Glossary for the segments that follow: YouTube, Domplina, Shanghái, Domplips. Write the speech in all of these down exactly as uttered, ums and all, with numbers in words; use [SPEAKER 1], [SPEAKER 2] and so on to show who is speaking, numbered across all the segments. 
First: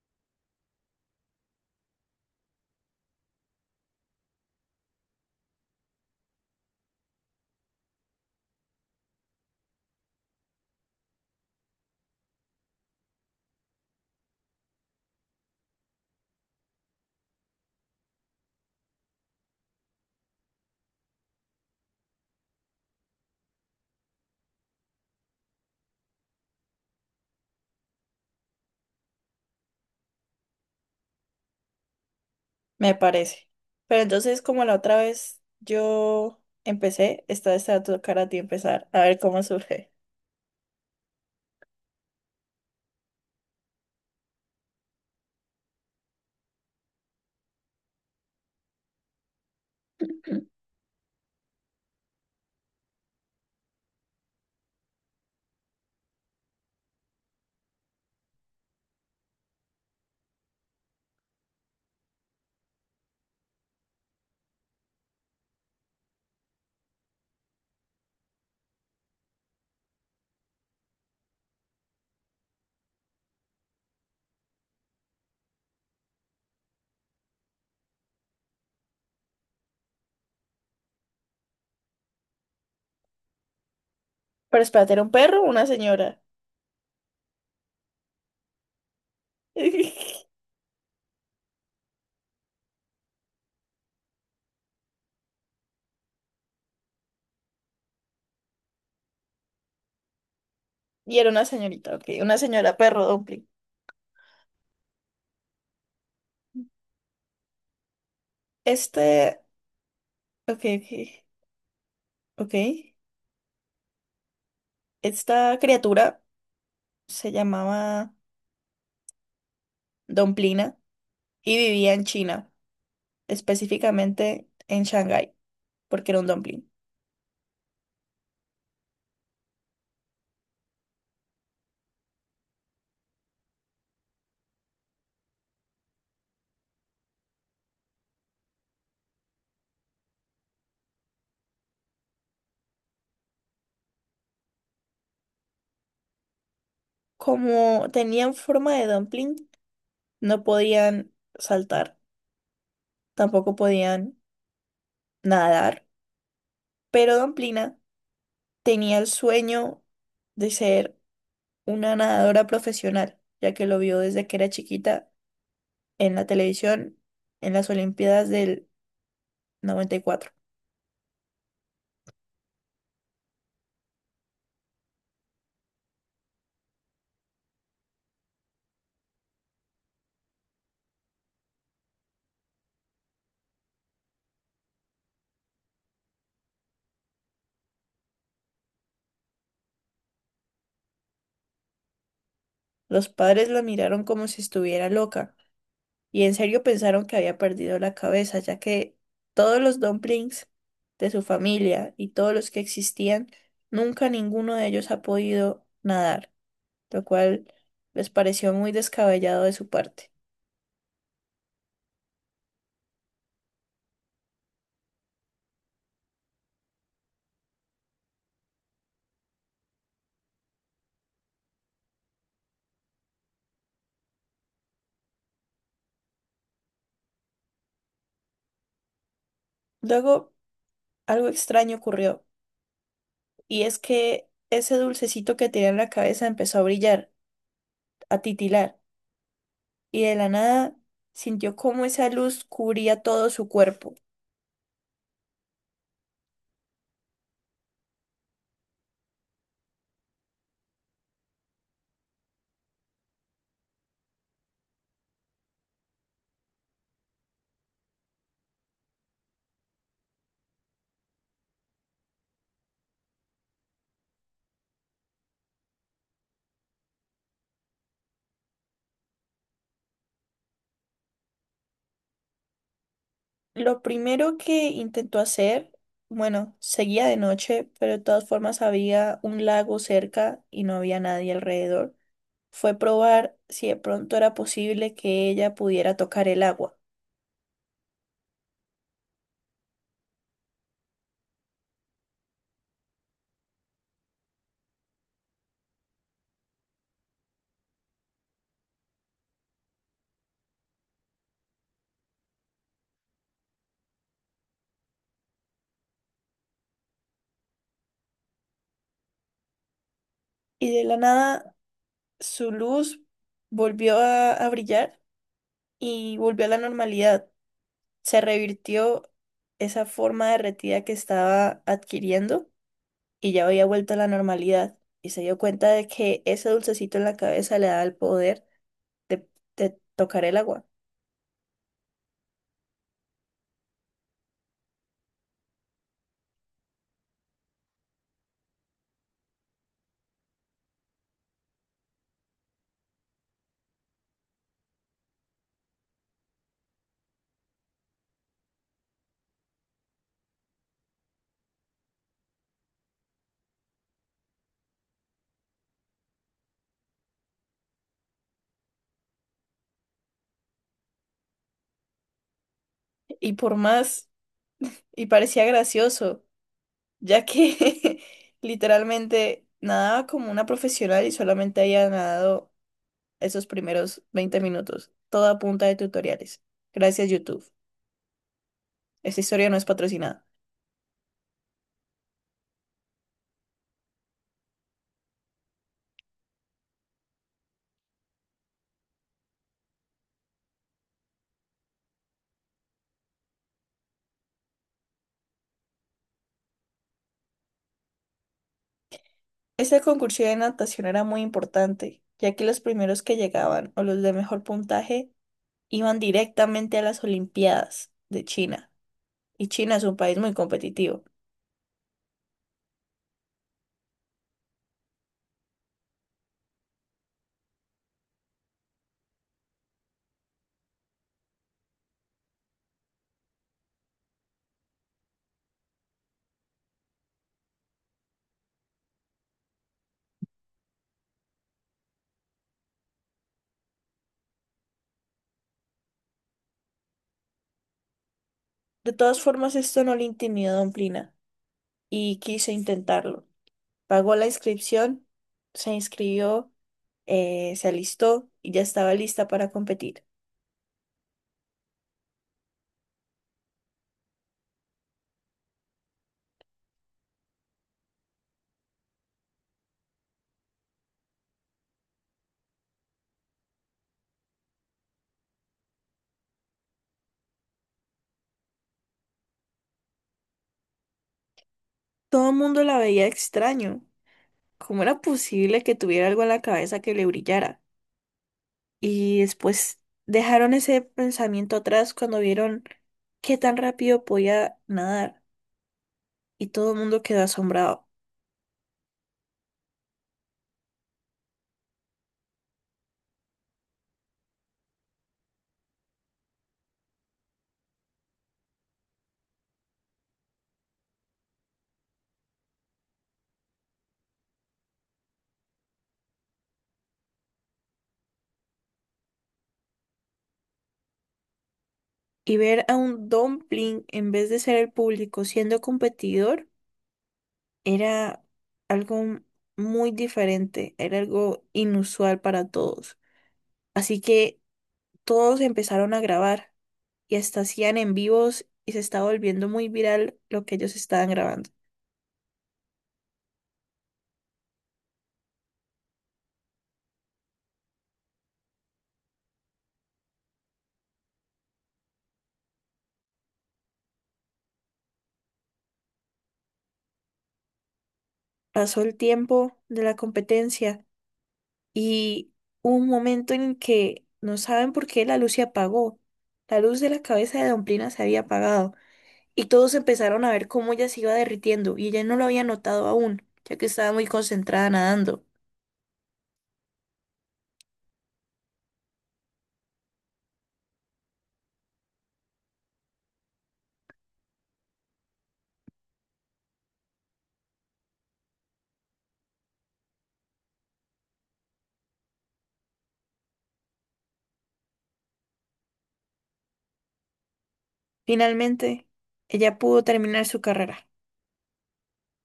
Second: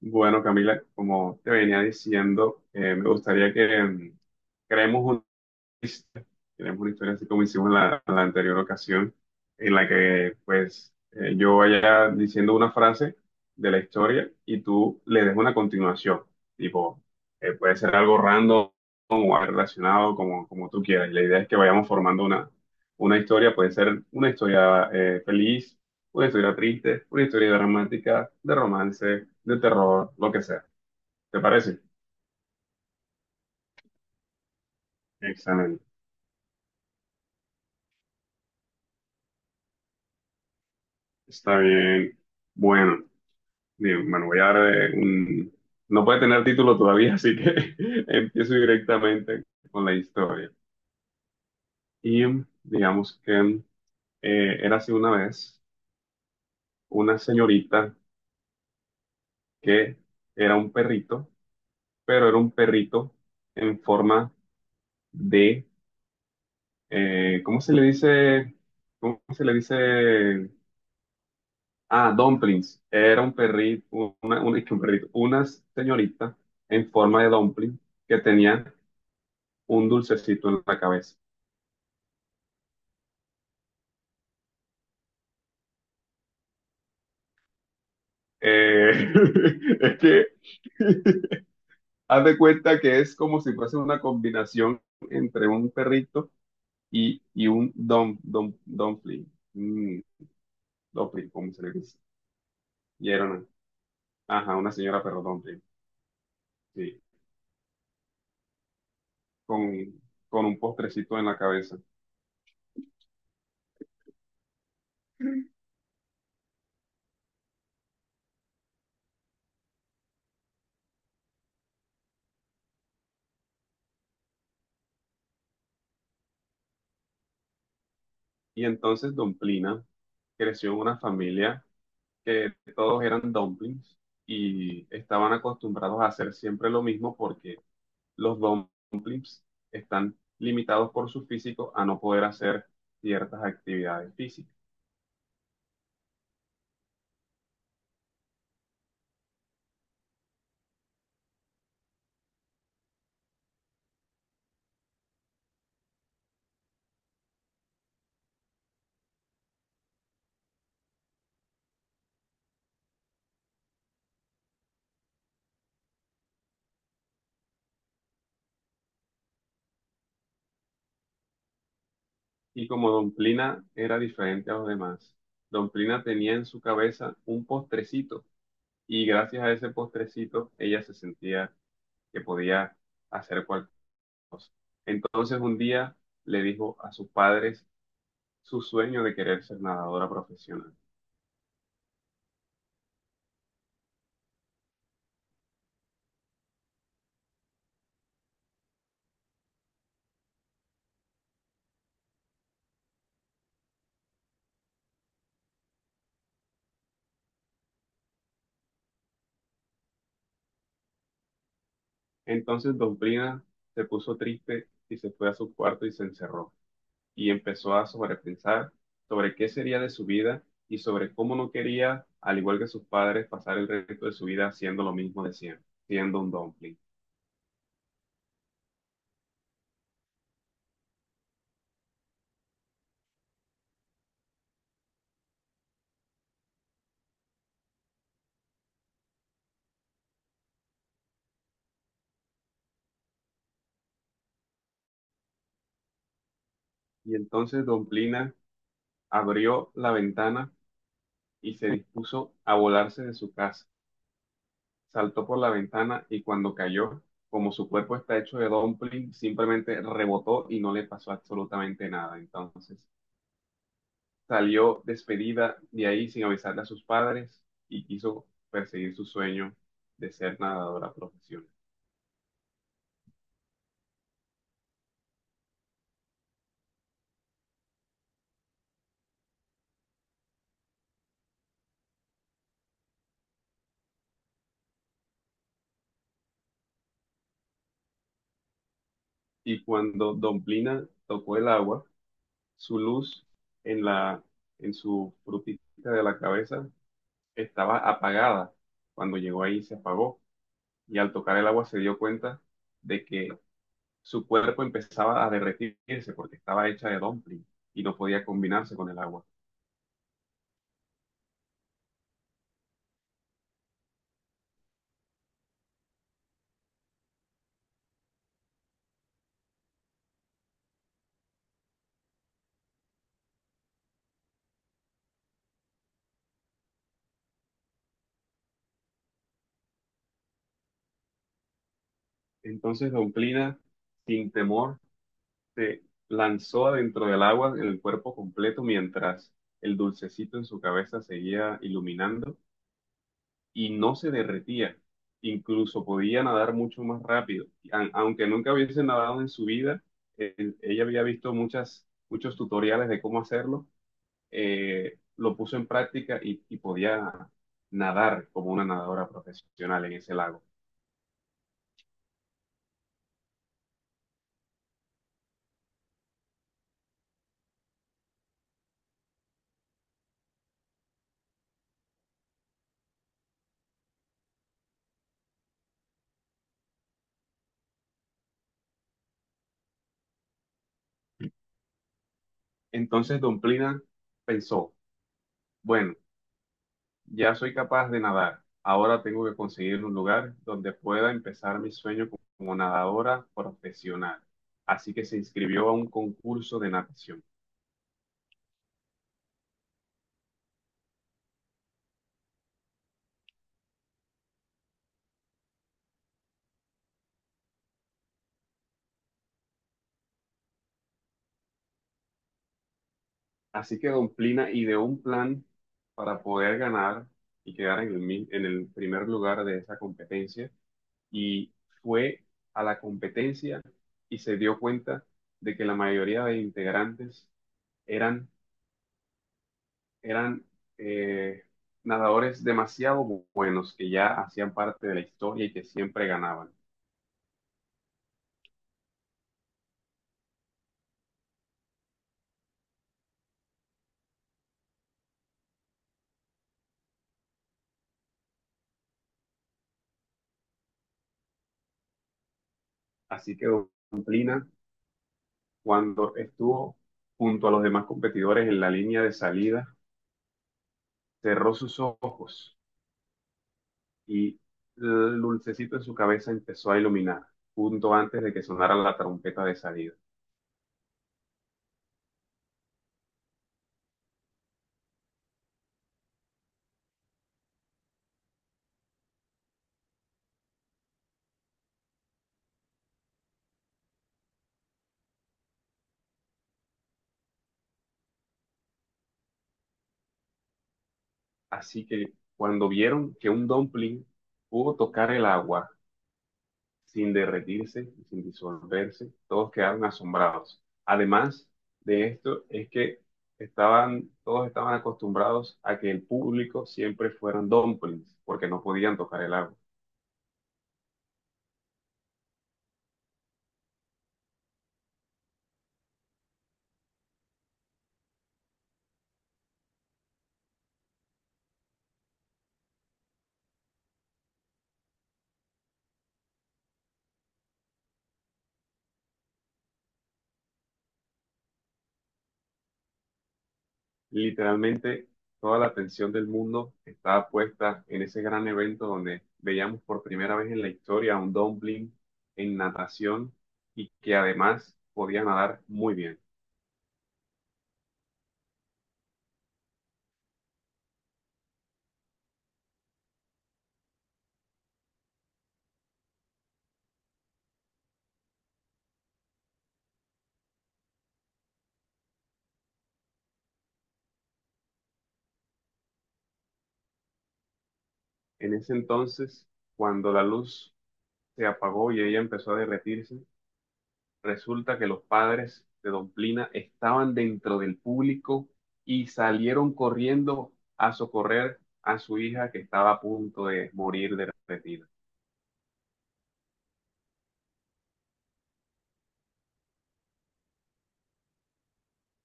[SPEAKER 1] Bueno, Camila, como te venía diciendo, eh, me gustaría que em, creemos tenemos una historia así como hicimos la, la anterior ocasión, en la que pues eh, yo vaya diciendo una frase de la historia y tú le des una continuación. Tipo, eh, puede ser algo random o algo relacionado como, como tú quieras. Y la idea es que vayamos formando una, una historia. Puede ser una historia eh, feliz, una historia triste, una historia dramática, de romance, de terror, lo que sea. ¿Te parece?
[SPEAKER 2] Me parece. Pero entonces, como la otra vez
[SPEAKER 1] Excelente.
[SPEAKER 2] yo empecé, esta vez te va a tocar a ti empezar, a ver cómo surge.
[SPEAKER 1] Está bien. Bueno. Bien, bueno, voy a eh, un... No puede tener título todavía, así que empiezo directamente con la historia. Y digamos que eh, era así una vez una señorita que era un perrito, pero era un perrito en forma de, eh, ¿cómo se le dice? ¿Cómo se le dice? Ah, dumplings. Era un perrito, una, un, un perrito, una señorita en forma de dumpling que tenía un dulcecito en la cabeza.
[SPEAKER 2] Pero espérate, ¿era un perro o una señora?
[SPEAKER 1] Eh, es que haz de cuenta que es como si fuese una combinación entre un perrito y, y un dom, dom, dumpling. Mm,
[SPEAKER 2] Y era
[SPEAKER 1] dumpling,
[SPEAKER 2] una
[SPEAKER 1] ¿cómo se le
[SPEAKER 2] señorita,
[SPEAKER 1] dice?
[SPEAKER 2] ok. Una señora perro
[SPEAKER 1] Y era una,
[SPEAKER 2] dumpling.
[SPEAKER 1] ajá, una señora perro dumpling, sí,
[SPEAKER 2] Este,
[SPEAKER 1] con, con un
[SPEAKER 2] ok, ok,
[SPEAKER 1] postrecito en la cabeza.
[SPEAKER 2] ok. Esta criatura se llamaba Domplina y vivía en China, específicamente en Shanghái, porque era un dumpling.
[SPEAKER 1] Y entonces Domplina creció en una familia que todos eran dumplings y estaban acostumbrados a hacer siempre lo mismo porque los domplips están limitados por su físico a no poder hacer ciertas actividades físicas.
[SPEAKER 2] Como tenían forma de dumpling, no podían saltar, tampoco podían nadar, pero Don Plina tenía el sueño de ser una nadadora profesional, ya que lo vio desde que era chiquita en la televisión en las Olimpiadas del noventa y cuatro.
[SPEAKER 1] Y como Domplina era diferente a los demás, Domplina tenía en su cabeza un postrecito y gracias a ese postrecito ella se sentía que podía hacer cualquier cosa. Entonces un día le dijo a sus padres su sueño de querer ser nadadora profesional.
[SPEAKER 2] Los padres la miraron como si estuviera loca y en serio pensaron que había perdido la cabeza, ya que todos los dumplings de su familia y todos los que existían, nunca ninguno de ellos ha podido nadar, lo cual les pareció muy descabellado de su parte.
[SPEAKER 1] Entonces Domplina se puso triste y se fue a su cuarto y se encerró. Y empezó a sobrepensar sobre qué sería de su vida y sobre cómo no quería, al igual que sus padres, pasar el resto de su vida haciendo lo mismo de siempre, siendo un dumpling.
[SPEAKER 2] Luego algo extraño ocurrió, y es que ese dulcecito que tenía en la cabeza empezó a brillar, a titilar, y de la nada sintió cómo esa luz cubría todo su cuerpo.
[SPEAKER 1] Y entonces Domplina abrió la ventana y se dispuso a volarse de su casa. Saltó por la ventana y cuando cayó, como su cuerpo está hecho de dumpling, simplemente rebotó y no le pasó absolutamente nada. Entonces, salió despedida de ahí sin avisarle a sus padres y quiso perseguir su sueño de ser nadadora profesional.
[SPEAKER 2] Lo primero que intentó hacer, bueno, seguía de noche, pero de todas formas había un lago cerca y no había nadie alrededor, fue probar si de pronto era posible que ella pudiera tocar el agua.
[SPEAKER 1] Y cuando Domplina tocó el agua, su luz en la, en su frutita de la cabeza estaba apagada. Cuando llegó ahí se apagó y al tocar el agua se dio cuenta de que su cuerpo empezaba a derretirse porque estaba hecha de dumpling y no podía combinarse con el agua.
[SPEAKER 2] Y de la nada su luz volvió a a brillar y volvió a la normalidad. Se revirtió esa forma derretida que estaba adquiriendo y ya había vuelto a la normalidad. Y se dio cuenta de que ese dulcecito en la cabeza le daba el poder de, de tocar el agua.
[SPEAKER 1] Entonces Domplina, sin temor, se lanzó adentro del agua en el cuerpo completo mientras el dulcecito en su cabeza seguía iluminando y no se derretía. Incluso podía nadar mucho más rápido. A- Aunque nunca hubiese nadado en su vida, eh, ella había visto muchas, muchos tutoriales de cómo hacerlo. Eh, lo puso en práctica y, y podía nadar como una nadadora profesional en ese lago.
[SPEAKER 2] Y por más, y parecía gracioso, ya que literalmente nadaba como una profesional y solamente había nadado esos primeros veinte minutos, toda a punta de tutoriales. Gracias, YouTube. Esta historia no es patrocinada.
[SPEAKER 1] Entonces, Don Plina pensó, bueno, ya soy capaz de nadar. Ahora tengo que conseguir un lugar donde pueda empezar mi sueño co- como nadadora profesional. Así que se inscribió a un concurso de natación.
[SPEAKER 2] Este concurso de natación era muy importante, ya que los primeros que llegaban o los de mejor puntaje iban directamente a las Olimpiadas de China. Y China es un país muy competitivo.
[SPEAKER 1] Así que Don Plina ideó un plan para poder ganar y quedar en el, mi- en el primer lugar de esa competencia. Y fue a la competencia y se dio cuenta de que la mayoría de integrantes eran eran eh, nadadores demasiado buenos que ya hacían parte de la historia y que siempre ganaban.
[SPEAKER 2] De todas formas, esto no le intimidó a Don Plina y quiso intentarlo. Pagó la inscripción, se inscribió, eh, se alistó y ya estaba lista para competir.
[SPEAKER 1] Así que Dumplina, cuando estuvo junto a los demás competidores en la línea de salida, cerró sus ojos y el dulcecito en su cabeza empezó a iluminar, junto antes de que sonara la trompeta de salida.
[SPEAKER 2] Todo el mundo la veía extraño. ¿Cómo era posible que tuviera algo en la cabeza que le brillara? Y después dejaron ese pensamiento atrás cuando vieron qué tan rápido podía nadar. Y todo el mundo quedó asombrado.
[SPEAKER 1] Así que cuando vieron que un dumpling pudo tocar el agua, sin derretirse, sin disolverse, todos quedaron asombrados. Además de esto, es que estaban, todos estaban acostumbrados a que el público siempre fueran dumplings, porque no podían tocar el agua.
[SPEAKER 2] Y ver a un dumpling en vez de ser el público siendo competidor era algo muy diferente, era algo inusual para todos. Así que todos empezaron a grabar y hasta hacían en vivos y se estaba volviendo muy viral lo que ellos estaban grabando.
[SPEAKER 1] Literalmente, toda la atención del mundo estaba puesta en ese gran evento donde veíamos por primera vez en la historia a un dumpling en natación y que además podía nadar muy bien.
[SPEAKER 2] Pasó el tiempo de la competencia, y hubo un momento en el que no saben por qué la luz se apagó. La luz de la cabeza de Domplina se había apagado y todos empezaron a ver cómo ella se iba derritiendo y ella no lo había notado aún, ya que estaba muy concentrada nadando.
[SPEAKER 1] En ese entonces, cuando la luz se apagó y ella empezó a derretirse, resulta que los padres de Don Plina estaban dentro del público y salieron corriendo a socorrer a su hija que estaba a punto de morir de retina.
[SPEAKER 2] Finalmente, ella pudo terminar su carrera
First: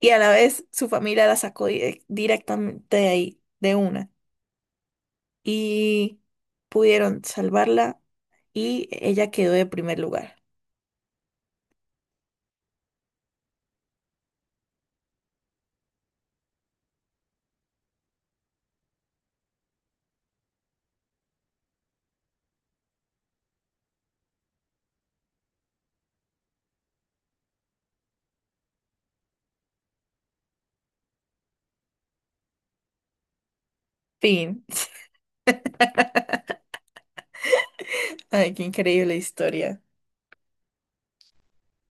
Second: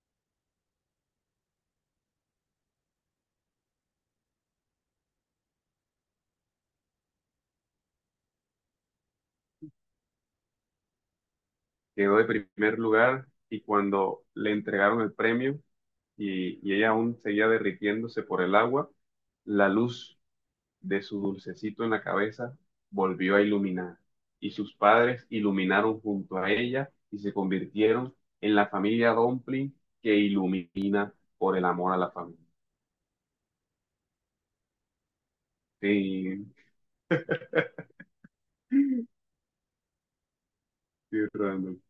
[SPEAKER 2] y a la vez su familia la sacó di- directamente de ahí, de una, y pudieron salvarla y ella quedó de primer lugar.
[SPEAKER 1] Quedó de primer lugar y cuando le entregaron el premio y, y ella aún seguía derritiéndose por el agua, la luz de su dulcecito en la cabeza volvió a iluminar, y sus padres iluminaron junto a ella y se convirtieron en la familia Dumpling que ilumina por el amor a la familia.
[SPEAKER 2] Fin.
[SPEAKER 1] Sí,
[SPEAKER 2] Ay, qué increíble historia.
[SPEAKER 1] sí, Randall.